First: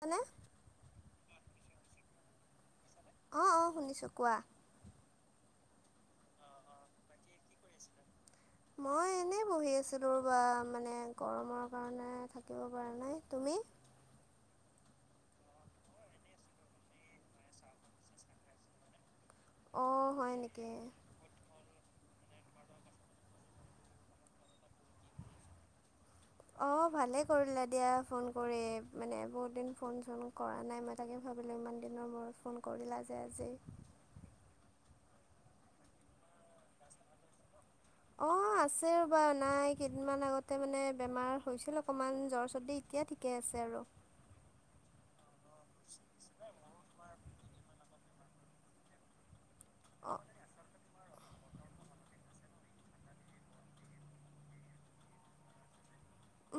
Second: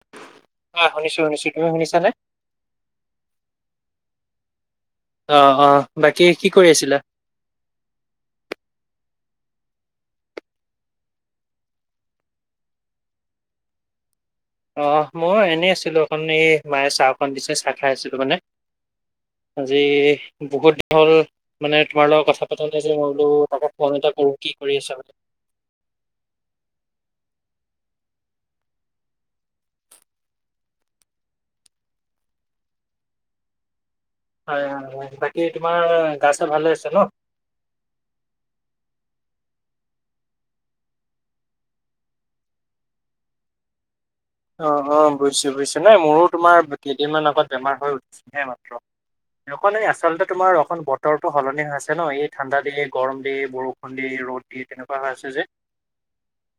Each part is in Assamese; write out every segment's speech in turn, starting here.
মানে হয় শুনিছো শুনিছো। তুমি শুনিছানে? অঁ অঁ শুনিছোঁ কোৱা? অ অ বাকী কি কৰি আছিলা? [inaudible] মই এনেই বহি আছিলোঁ ৰবা মানে গৰমৰ কাৰণে থাকিব পৰা নাই। তুমি? অঁ ময়ো এনেই আছিলোঁ অকণ এই মায়ে চাহ অকণ দিছে চাহ খাই আছিলোঁ মানে। আজি অঁ হয় নেকি বহুতদিন হ'ল মানে তোমাৰ লগত কথা পাতা নাই যে মই বোলো তাকে ফোন এটা কৰো। কি কৰি আছা মানে? অঁ ভালেই কৰিলা দিয়া ফোন কৰি মানে বহুত দিন ফোন চোন কৰা নাই মই তাকে ভাবিলোঁ ইমান দিনৰ মূৰত ফোন কৰিলা যে আজি। হয় হয় হয় বাকী তোমাৰ গা চা ভালে আছে ন? অ আছে ৰ'বা নাই কেইদিনমান আগতে মানে বেমাৰ হৈছিল অকণমান জ্বৰ চৰ্দি এতিয়া ঠিক ঠিকে আছে আৰু। অ অ বুজিছো বুজিছো নাই মোৰো তোমাৰ কেইদিনমান আগত বেমাৰ হৈ উঠিছেহে মাত্ৰ। একো নাই অঁ আচলতে তোমাৰ অকন বত বতৰটো সলনি হৈ আছে ন, এই ঠাণ্ডা দিয়ে গৰম দিয়ে বৰষুণ দিয়ে ৰ'দ দিয়ে তেনেকুৱা হৈ আছে যে।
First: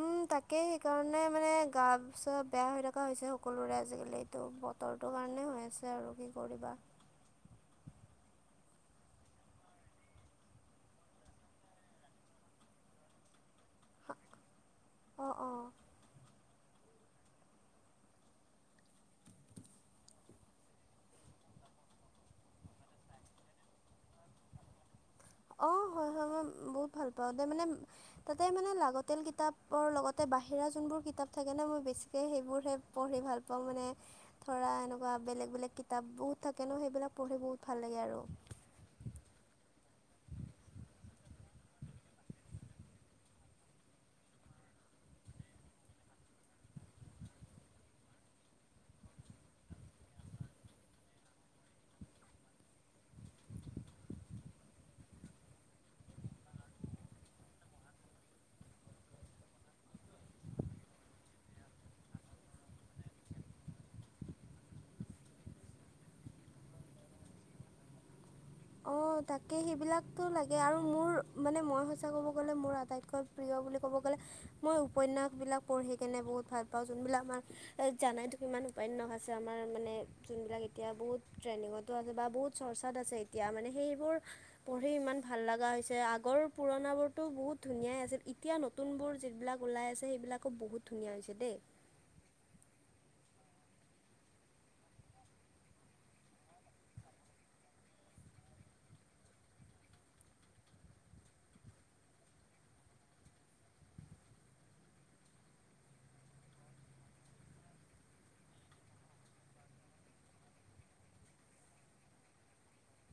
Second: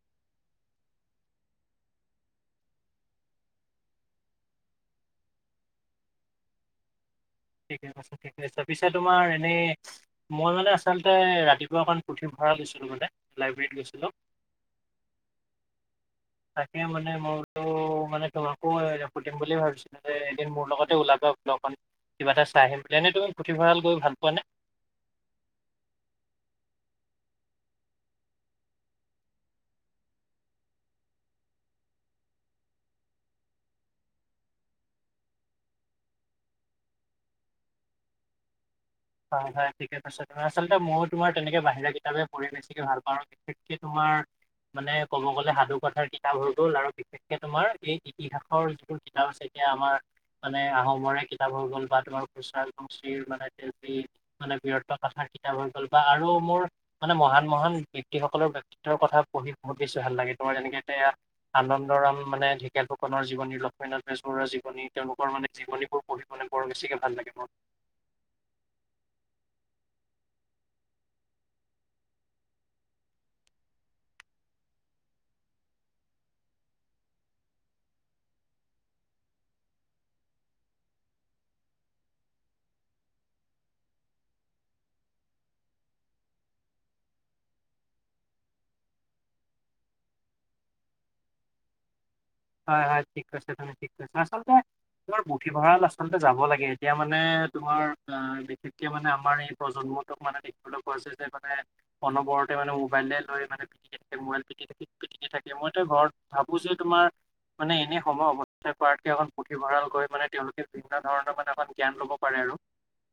উম তাকেই সেইকাৰণে মানে গা চা বেয়া হৈ থকা হৈছে সকলোৰে আজিকালি। ত বতৰটোৰ কাৰণে হৈ আছে আৰু, কি কৰিবা। ঠিকে আছে ঠিকে আছে পিছে তোমাৰ এনেই মই মানে আচলতে ৰাতিপুৱা অকন পুথি ভাড়া লৈছিলোঁ মানে লাইব্ৰেৰীত গৈছিলো [inaudible] অঁ অঁ তাকে মানে মইতো মানে তোমাকো এ সুধিম বুলি ভাবিছো। এদিন মোৰ লগতে ওলাবা ব্লকত, কিবা এটা চাই আহিম বুলি, এনে তুমি পুথিভঁৰাল গৈ ভাল পোৱা নে? অ হয় হয় মই বহুত ভাল পাওঁ দে মানে তাতে মানে লাগতিয়াল কিতাপৰ লগতে বাহিৰা যোনবোৰ কিতাপ থাকেনে মই বেছিকে সেইবোৰহে পঢ়ি ভাল পাওঁ মানে ধৰা এনেকুৱা বেলেগ বেলেগ কিতাপ বহুত থাকে ন, সেইবিলাক পঢ়ি বহুত ভাল লাগে আৰু। হয় হয় ঠিকে আছে ত আচলতে ময়ো তোমাৰ তেনেকে বাহিৰা কিতাপে পঢ়ি বেছিকে ভাল পাওঁ। বিশেষকে তোমাৰ মানে ক'ব গ'লে সাধু কথাৰ কিতাপ হৈ গ'ল আৰু পি তোমাৰ এই ইতিহাসৰ যিবোৰ কিতাপ আছে এতিয়া আমাৰ মানে আহোমৰে কিতাপ হৈ গ'ল বা [inaudible] মানে মানে বিৰত্ব কথাৰ কিতাপ হৈ গ'ল বা আৰু মোৰ মানে মহান মহান ব্যক্তিসকলৰ বক্তিত্বৰ কথা পঢ়ি বহুত বেছি ভাল লাগে তোমাৰ যেনেকে এতিয়া আনন্দৰাম মানে ঢেকীয়াল ফুকনৰ জীৱনী, লক্ষ্মীনাথ বেজবৰুৱাৰ জীৱনী তেওঁলোকৰ মানে জীৱনীবোৰ পঢ়ি মানে বৰ বেছিকে ভাল লাগে মোৰ। অঁ তাকে সেইবিলাকতো লাগে আৰু মোৰ মানে মই সঁচা ক'ব গ'লে মোৰ আটাইতকৈ প্ৰিয় বুলি ক'ব গ'লে মই উপন্যাস বিলাক পঢ়ি কেনে বহুত ভাল পাওঁ যোনবিলাক আমাৰ জানাই টো কিমান উপন্যাস আছে আমাৰ মানে যোনবিলাক এতিয়া বহুত ট্ৰেন্ডিঙতো আছে বা বহুত চৰ্চাত আছে এতিয়া মানে সেইবোৰ পঢ়ি ইমান ভাল লগা হৈছে আগৰ পুৰণাবোৰতো বহুত ধুনীয়াই আছিল এতিয়া ন নতুনবোৰ যিবিলাক ওলাই আছে সেইবিলাকো বহুত ধুনীয়া হৈছে দেই। হয় হয় ঠিক কৈছা তুমি ঠিক কৈছা আচলতে তোমাৰ পুথি ভঁৰা়ল আচলতে যাব লাগে, এতিয়া মানে তোমাৰ অ বিশেষকে মানে আমাৰ এই প্ৰজন্মত মানে দেখিবলৈ পোৱা যায় যে মানে অনবৰতে মানে মোবাইল লৈ মানে মোবাইল পি [inaudible] থ পিটিকি থাকে মই তো ঘৰত ভাবো যে তোমাৰ মানে এনে সময় অৱ [unintelligible] কৰাতকে হল পুথিভঁৰাল গৈ মানে তেওঁলোকে বিভিন্ন ধৰণৰ মানে এখন জ্ঞান ল'ব পাৰে আৰু।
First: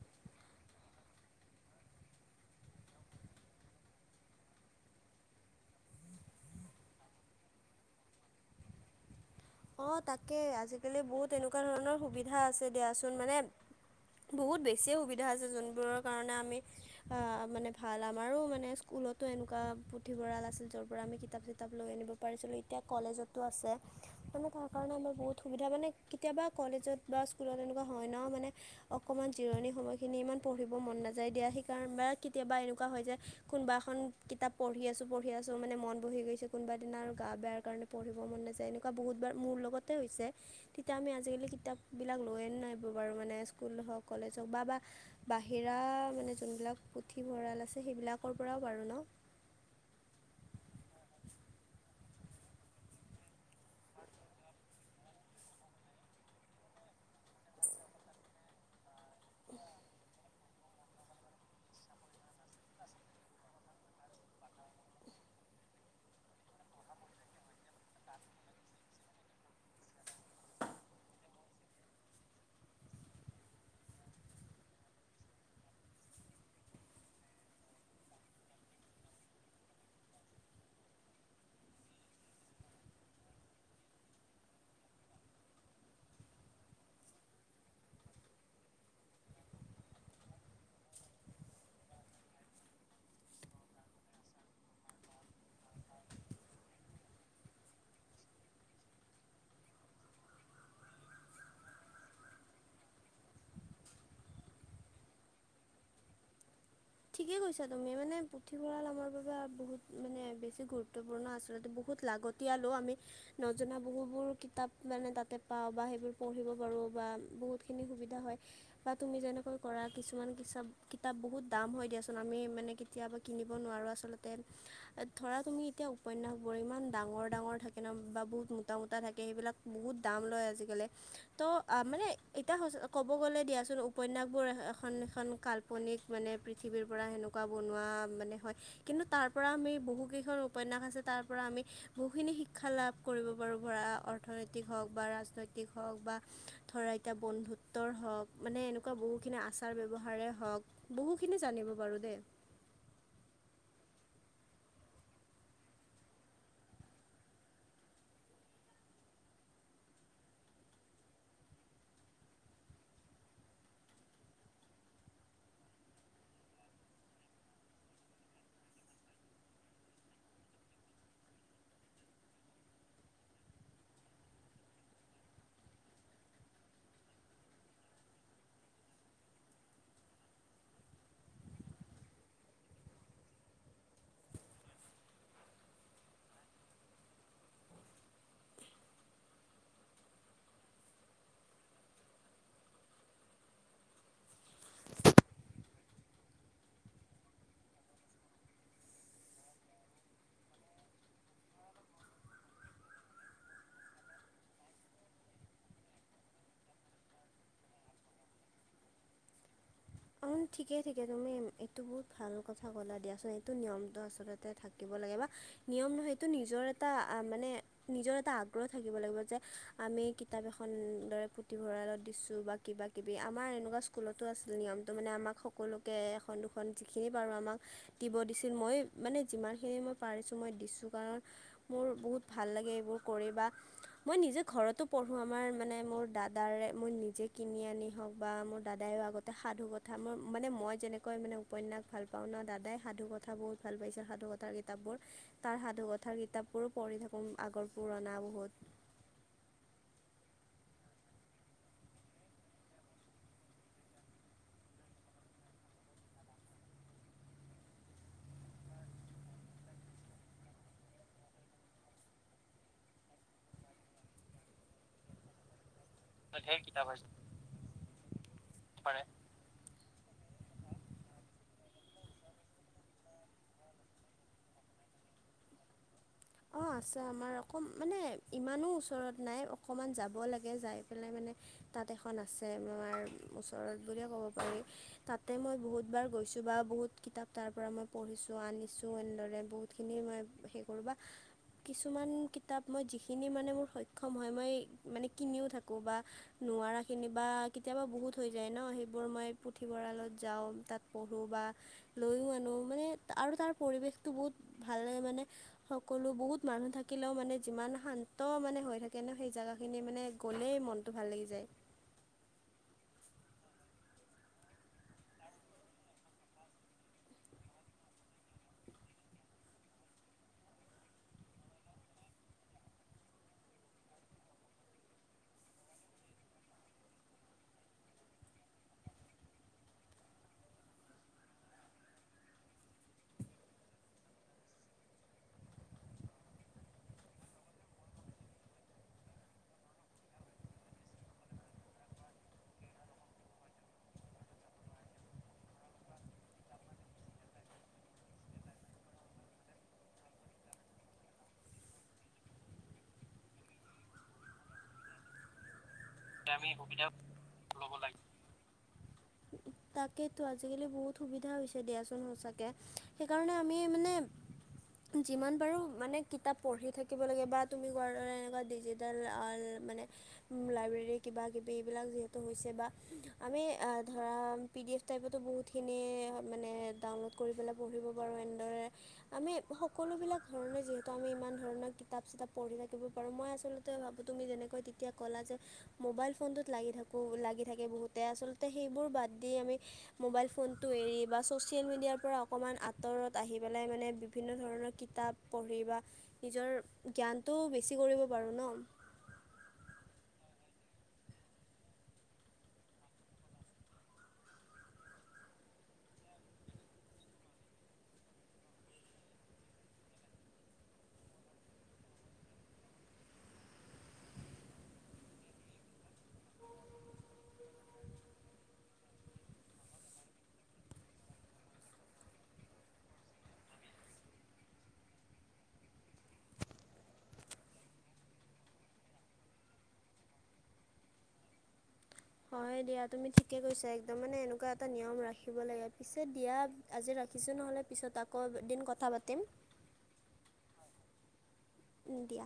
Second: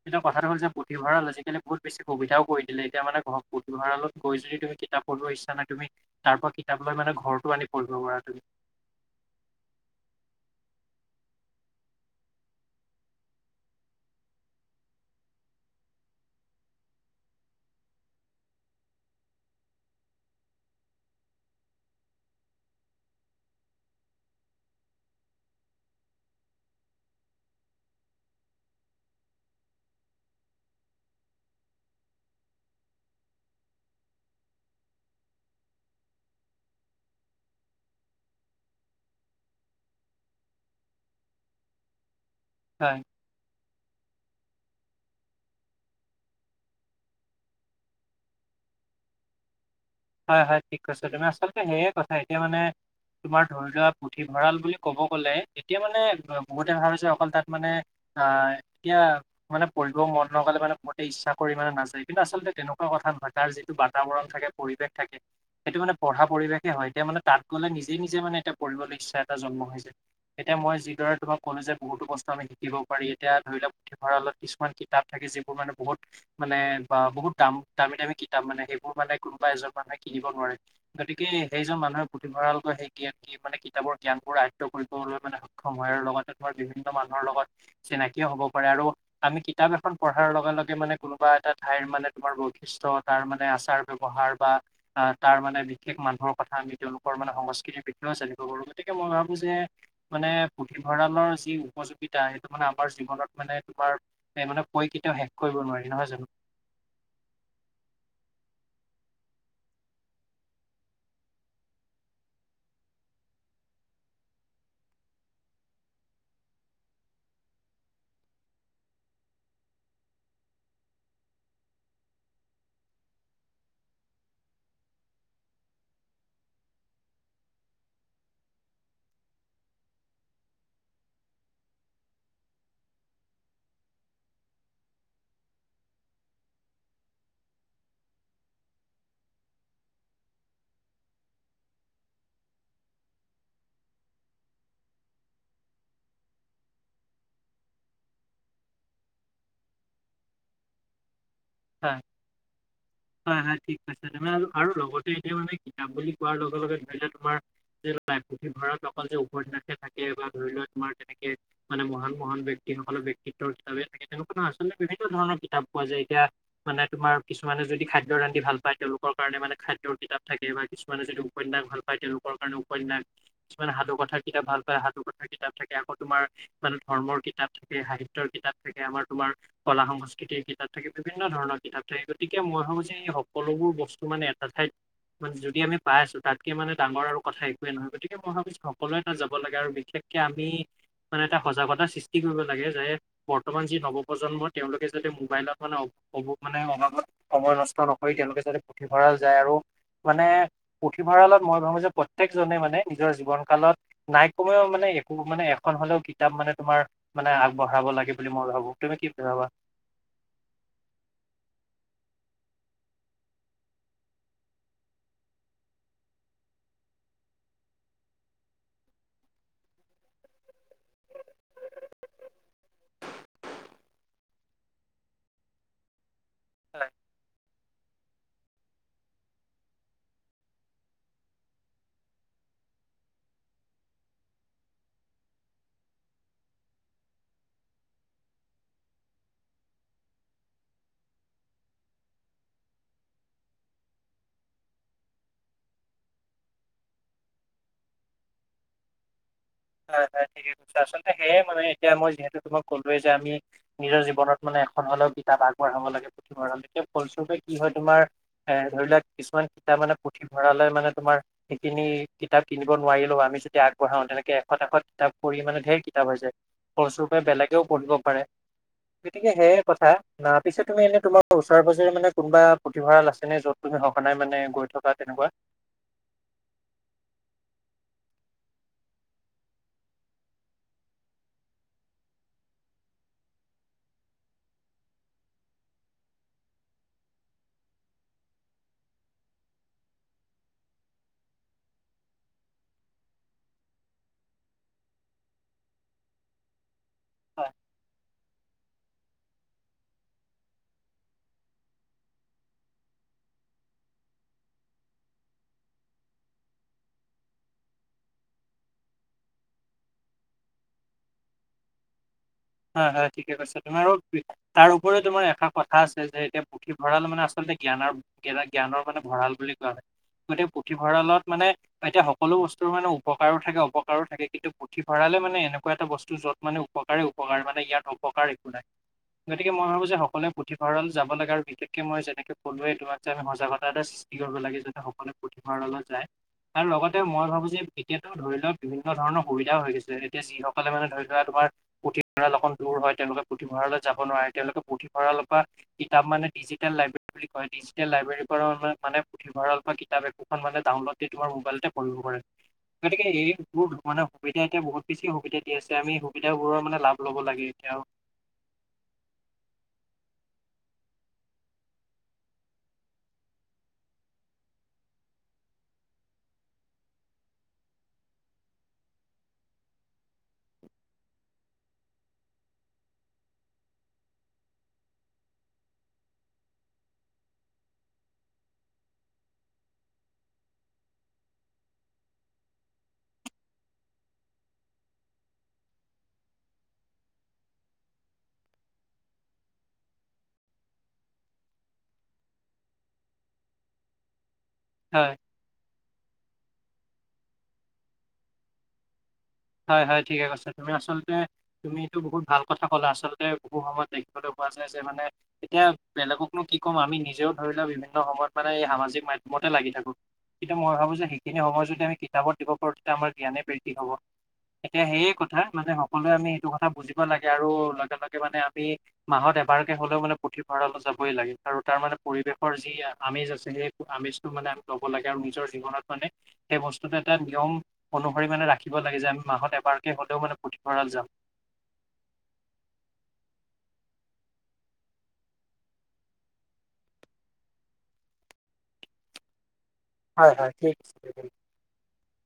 এতিয়া কথাটো হল যে পুথিভঁৰাল আজিকালি বহুতো বেছি সুবিধাও কৰি দিলে, এতিয়া মানে ঘ পুথিঁৰালত গৈ যদি তুমি কিতাপ পঢ়িব ইচ্ছা নাই তুমি তাৰ পৰা কিতাপ লৈ মানে ঘৰতো আনি পঢ়িব পাৰা তুমি। অ তাকে আজিকালি বহুত এনেকুৱা ধৰণৰ সুবিধা আছে দিয়াচোন মানে বহুত বেছিয়ে সুবিধা আছে যোনবোৰৰ কাৰণে আমি আ মানে ভাল আমাৰো মানে স্কুলতো এনেকুৱা পুথিভঁৰাল আছিল যৰ পৰা আমি কিতাপ চিতাপ লৈ আনিব পাৰিছিলোঁ এতিয়া কলেজতো আছে। মানে তাৰ কাৰণে আমাৰ বহুত সুবিধা মানে কেতিয়াবা কলেজত বা স্কুলত এনেকুৱা হয় ন' মানে অকণমান জিৰণি সময়খিনি ইমান পঢ়িব মন নাযায় দিয়া, সেইকাৰণে বা কেতিয়াবা এনেকুৱা হয় যে কোনোবা এখন কিতাপ পঢ়ি আছো পঢ়ি আছো মানে মন বহি গৈছে কোনোবা দিনা আৰু গা বেয়াৰ কাৰণে পঢ়িব মন নাযায় এনেকুৱা বহুত মোৰ লগতে হৈছে তেতিয়া আমি আজিকালি কিতাপবিলাক লৈয়ে নাই হয় বাৰু মানে স্কুল হওক কলেজ হওক বা বা বাহিৰা মানে যোনবিলাক পুথিভঁৰাল আছে সেইবিলাকৰ পৰাও বাৰু ন'। হয়, হয় ঠিক কৈছ তুমি আচলতে সেয়ে কথা এতিয়া মানে তোমাৰ ধৰি লোৱা পুথিভঁৰাল বুলি ক'ব গ'লে এতিয়া মানে বহুতে ভাৱে অকল তাত মানে হয়। এতিয়া মানে পঢ়িব মন নগলে মানে মতে বহুতে ইচ্ছা কৰি মানে নাযায় কিন্তু আচলতে তেনেকুৱা কথা নহয় তাৰ যে টো বাৰ্তাবৰণ থাকে পৰিৱেশ থাকে সেইটো মানে পঢ়া পৰিৱেশে হয় এতিয়া মানে তাত মানে নিজে নিজে মানে পঢ়িবলৈ ইচ্ছা এটা জন্ম হৈছে। এতিয়া মই যিদৰে তোমাক ক'লো যে বহুতো বস্তু আমি শিকিব পাৰি এতিয়া ধৰি লওক ভঁৰালত কিছুমান কিতাপ থাকে যিবোৰ মানে বহুত মানে বা বহুত দাম দামী দামী কিতাপ মানে সেইবোৰ মানে কোনোবা এজন মানুহে কিনিব নোৱাৰে। গতিকে সেইজন মানুহে পুথিভঁৰাল সেই জ্ঞা এই মানে কিতাপৰ জ্ঞানবোৰ আয়ত্ব কৰিবলৈ মানে সক্ষম হয় আৰু লগতে ধৰ বিভিন্ন মানুহৰ লগত চিনাকিও হ'ব পাৰে আৰু আমি কিতাপ এখন পঢ়াৰ লগে লগে মানে কোনোবা এটা ঠাইৰ মানে তোমাৰ বৈশিষ্ট্য তাৰ মানে আচাৰ ব্যৱহাৰ বা আহ তাৰ মানে বিশেষ মানুহৰ কথা আমি তেওঁলোকৰ মানে সংস্কৃতিৰ বিষয়েও জানিব পাৰোঁ গতিকে মই ভাবো যে মানে পুথিভঁৰালৰ যি উপযোগিতা সেইটো মানে আমাৰ জীৱনত মানে তোমাৰ এই মানে পঢ়ি কেতিয়াও শেষ কৰিব নোৱাৰি নহয় জানো। ঠিকেই কৈছা তুমি মানে পুথিভঁৰাল আমাৰ বাবে বহুত মানে বেছি গুৰুত্বপূৰ্ণ আচলতে বহুত লাগত তিলয়া অ আমি নজনা বহুবোৰ কিতাপ মানে তাতে পাওঁ বা সেইবোৰ পঢ়িব পাৰোঁ বা বহুতখিনি সুবিধা হয়। বা তুমি যেনেকৈ কৰা কিছুমান কচাপ কিতাপ বহুত দাম হয় দিয়াচোন আমি মানে কেতিয়াবা কিনিব নোৱাৰোঁ আচলতে ধৰা তুমি এতিয়া উপন্যাসবোৰ ইমান ডাঙৰ ডাঙৰ থাকে ন' বা বহুত মোটা মোটা থাকে সেইবিলাক বহুত দাম লয় আজিকালি। তো আ মানে এতিয়া ক'ব গ'লে দিয়াচোন উপন্যাসবোৰ এখন এখন কাল্পনিক মানে পৃথিৱীৰ পৰা সেনেকুৱা বনোৱা মানে হয়। কিন্তু তাৰ পৰা আমি বহুকেইখন উপন্যাস আছে তাৰ পৰা আমি বহুখিনি শিক্ষা লাভ কৰিব পাৰোঁ ধৰা অৰ্থনৈতিক হওঁক বা ৰাজনৈতিক হওঁক বা ধৰা এতিয়া বন্ধুত্বৰ হক মানে এনেকুৱা বহুখিনি আচাৰ ব্যৱহাৰে হক বহুখিনি জানিব হয়, পাৰোঁ দেই। [unintelligible] হয়, হয় ঠিক কৈছে তেনে আৰু লগতে এতিয়া মানে কিতাপ বুলি কোৱাৰ লগে লগে ধৰি লোৱা তোমাৰ যিহেতু পুথিভঁৰাৰত অকল যে ওপৰত ৰাখে থাকে বা ধৰি লোৱা তোমাৰ তেনেকে মানে মহান মহান ব্যক্তিসকলৰ ব্যক্তিত্বৰ কিতাপে থাকে তেওঁলোকৰ আচলতে বিভিন্ন ধৰণৰ কিতাপ পোৱা যায় এতিয়া মানে তোমাৰ কিছুমানে যদি খাদ্য ৰান্ধি ভাল পায় তেওঁলোকৰ কাৰণে মানে খাদ্যৰ কিতাপ থাকে বা কিছুমানে যদি উপন্যাস ভাল পায় তেওঁলোকৰ কাৰণে উপন্যাস কিছুমান সাধু কথাৰ কিতাপ ভাল পায় সাধু কথাৰ কিতাপ থাকে আকৌ তোমাৰ মানে ধৰ্মৰ কিতাপ থাকে সাহিত্যৰ কিতাপ থাকে আমাৰ তোমাৰ কলা সংস্কৃতিৰ কিতাপ থাকে। বিভিন্ন ধৰণৰ কিতাপ থাকে গতিকে মই ভাবো যে এই সকলোবোৰ বস্তু মানে এটা ঠাইত মানে যদি আমি পাই আছো তাতকে মানে ডাঙৰ আৰু কথা একোৱেই নহয় গতিকে মই ভাবোঁ সকলোৱে তাত যাব লাগে আৰু বিশেষ কে আমি মানে এটা সজাগতা সৃষ্টি কৰিব লাগে যে বৰ্তমান যি নৱপ্ৰজন্ম তেওঁলোকে যাতে মোবাইলত মানে অবোব' মানে অবাবত সময় নষ্ট নকৰি তেওঁলোকে যাতে পুথিভঁৰাল যায় আৰু মানে পুথিভঁৰালত মই ভাবো যে প্ৰত্যকজনে মানে নিজৰ জীৱন কালত নাই কমেও মানে একো মানে এখন হলেও কিতাপ মানে তোমাৰ, মানে আগবঢ়াব লাগে বুলি মই ভাবোঁ। তুমি কি বুলি ভাবা? অম ঠিকে ঠিকে তুমি এইটো বহুত ভাল কথা ক'লা দিয়াচোন। এইটো নিয়মটো আচলত তে থাকিব লাগে বা নিয়ম সেইটো নিজৰ এটা আ মানে নিজৰ এটা আগ্ৰহ থাকিব লাগিব যে আমি কিতাপ এখন দৰে পুথিভঁৰালত দিছোঁ বা কিবা - কিবি আমাৰ এনেকুৱা স্কুলত টো আছিল নিয়মটো মানে আমাক সকলোকে এখন দুখন হয় যিখিনি পাৰোঁ আমাক দিব দিছিল। মই মানে যিমানখিনি মই পাৰিছোঁ মই দিছোঁ কাৰণ মোৰ বহুত ভাল লাগে এইবোৰ কৰি বা মই নিজে ঘৰতো পঢ়ো আমাৰ মানে মোৰ দাদাৰে মই নিজে কিনি আনি হওঁক বা মোৰ দাদাইও আ গতে সাধু কথা মই মানে মই যেনেকৈ মানে উপন্যাস ভাল পাওঁ ন, দাদাই সাধু কথা বহুত ভাল পাইছিল। সাধু কথ তাৰ কিতাপবোৰ, তাৰ সাধুকথাৰ কিতাপবোৰো পঢ়ি থাকোঁ আগৰ পুৰণা বহুত। হয় হয় ঠিকে কৈছা। আচলতে সেয়ে মানে এতিয়া মই যিহেতু তোমাক কলোৱে যে আমি নিজৰ জীৱনত মানে এখন হলেও কিতাপ আগবঢ়াব লাগে। পুথিভঁৰালত এতিয়া ফলস্বৰূপে কি হয় তোমাৰ এ, ধৰি লওক কিছুমান কিতাপ মানে পুথিভঁৰালে মানে তোমাৰ সেইখিনি কিতাপ কিনিব নোৱাৰিলেও আমি যদি আগবঢ়াও তেনেকে শত এশত কিতাপ পঢ়ি মানে ঢেৰ কিতাপ হৈ যায় ধেৰ কিতাপ আছে ফলস্বৰূপে বেলেগেও পঢ়িব পাৰে। পাৰে কেতে এ সেয়ে কথা। আ' পিছে তুমি এনে তোমাৰ ওচৰে - পাজৰে মানে কোনোবা পুথিভঁৰাল আছে নে যত তুমি সঘনাই মানে গৈ থকাত তেনেকুৱা? [unintelligible] অঁ আছে। আমাৰ অক মানে ইমানো ওচৰত নাই অকণমান যাব লাগে যাই পেলাই মানে তাত এখন আছে আমাৰ ওচৰত বুলিও ক'ব পাৰি। তাতে মই বহুতবাৰ গৈছোঁ বা বহুত কিতাপ তাৰ পৰা মই পঢ়িছোঁ, আনিছোঁ এনেদৰে বহু খিনি মই সে কৰোঁ বা কিছুমান কিতাপ মই যিখিনি মানে মোৰ সক্ষম হয়। মই মানে কিনিও থাকোঁ বা নোৱাৰাখিনি বা কেতিয়াবা বহুত থৈ যায় ন। সেইবোৰ মই পুথিভঁৰালত যাওঁ তাত পঢ়োঁ বা লৈয়ো আনো মানে আৰু তাৰ পৰিৱেশটো বহুত ভাল লাগে মানে সকলো বহুত মানুহ থাকিলেও মানে যিমান শান্ত মানে হৈ থাকে ন, সেই জেগাখিনি মানে গ'লেই মন টো ভাল লাগি যায়। হয় হয় ঠিকে কৈছা। তোমাৰ আৰু বি তাৰ উপৰিও তোমাৰ এটা কথা আছে যে এতিয়া পুথিভঁৰাল মানে আচলতে জ্ঞানৰ গেদা জ্ঞানৰ মানে ভঁৰাল বুলি কোৱা হয় গতিকে পুথিভঁৰালত মানে এতিয়া সকলো বস্তুৰ মানে উপকাৰো থাকে অপকাৰো থাকে কিন্তু পুথিভঁৰালে মানে এনেকুৱা এটা বস্তু যত মানে উপকাৰে উপকাৰ মানে ইয়াত অপকাৰ একো নাই। গতিকে মই ভাবো যে সকলোৱে পুথিভঁৰাল যাবা লাগে আৰু বিশেষকে মই যেনেকৈ কলোৱেই তোমাক যে আমি সজাগত এটা সৃ ষ্টি কৰিব লাগে যাতে সকলোৱে পুথিভৰালত যায়। আৰু লগতে মই ভাবো যে এতিয়াাতো ধৰি লোৱা বিভিন্ন ধৰণৰ সুবিধাও হৈ গৈছে। এতিয়া যিসকলে মানে ধৰি লোৱা তোমাৰ ভঁৰাল অলপ দূৰ হয়। তেওঁলোকে পুথিভঁৰালৈ যাব নোৱাৰে, তেওঁলোকে পুথিভঁৰালৰ পৰা কিতাপ মানে ডিজিটেল লাইব্ৰেৰী বুলি কয়। ডিজিটেল লাইব্ৰেৰীৰ পৰা মানে কিবা ৰল পাই কিতাপ একোখন মানে ডাউনলোড তোমাৰ মোবাইলতে কৰিব পাৰে। গতিকে এইবোৰ মানে সুবিধা এতিয়া বহুত বেছি সুবিধা দি আছে। আমি আমি সুবিধাবোৰৰ মানে সুবিধা লাভ ল'ব লাগে ল'ব এতিয়া লাগে। [unintelligible] তাকেতো আজিকালি বহুত সুবিধা হৈছে দিয়াচোন সঁচাকে। সেইকাৰণে আমি মানে যিমান পাৰোঁ মানে কিতাপ পঢ়ি থাকিব লাগে। বা তোমি কোৱাৰ দৰে এনেকুৱা ডিজিটেল, ডাল মানে লাইব্ৰেৰী কিবাকিবি এইবিলাক যিহেতু হৈছে বা আমি ধৰা পি ডি এফ টাইপতো বহুত, খিনি মানে ডাউনলোড কৰি পেলাই পঢ়িব পাৰোঁ। এনেদৰে, আমি সকলোবিলাক ধৰণে যিহেতু আমি ইমান ধৰণৰ কিতাপ চিতাপ পঢ়ি থাকিব পাৰোঁ মই আচলতে ভাবো তুমি যেনেকৈ তেতিয়া ক'লা যে মোবাইল ফোনটোত লাগি থাকোঁ লাগি থাকে বহুতে আচলতে সেইবোৰ বাদ দি আমি মোবাইল ফোনটো এৰি বা ছ'চিয়েল মিডিয়াৰ পৰা অকণমান আঁতৰত আহি পেলাই মানে বিভিন্ন ধৰণৰ হয় কিতাপ পঢ়ি বা নিজৰ জ্ঞানটোও বেছি কৰিব পাৰোঁ ন হয় হয় ঠিকে কৈছো তুমি আচলতে তুমিতো বহুত ভাল কথা ক'লা আচলতে বহু সময়ত দেখিবলৈ পোৱা যায় যে মানে এতিয়া বেলেগকনো কি ক'ম আমি নিজেও ধৰি লোৱা বিভিন্ন সময়ত মানে এই সামাজিক মাধ্যমতে লাগি থাকো কিন্তু মই ভাবো যে সেইখিনি সময় যদি আমি কিতাপ দিব পাৰো তেতি আমাৰ জ্ঞানে বৃদ্ধি হ'ব এতিয়া সেয়ে কথা মানে সকলোৱে আমি সেইটো কথা বুজিব লাগে আৰু লগে লগে মানে আমি মাহত এবাৰকে হলেও মানে পুথিভঁৰাললৈ যাবই লাগে আৰু তাৰ মানে পৰিৱেশৰ যি আমেজ আছে। সেই আমেজটো মানে ল'ব লাগে আৰু নিজৰ জীৱনত মানে সেই বস্তুটো এটা নিয়ম অনুসৰি মানে ৰাখিব লাগে যে আমি মাহত এবাৰকে হলেও মানে পুথিভঁৰাল যাম হয় দিয়া তুমি ঠিকে কৈছা একদম মানে এনেকুৱা এটা নিয়ম ৰাখিব লাগে পিছে দিয়া আজি ৰাখিছোঁ নহ'লে পিছত আকৌ এদিন কথা পাতিম হয় হয় ঠিক আছে ইণ্ডিয়া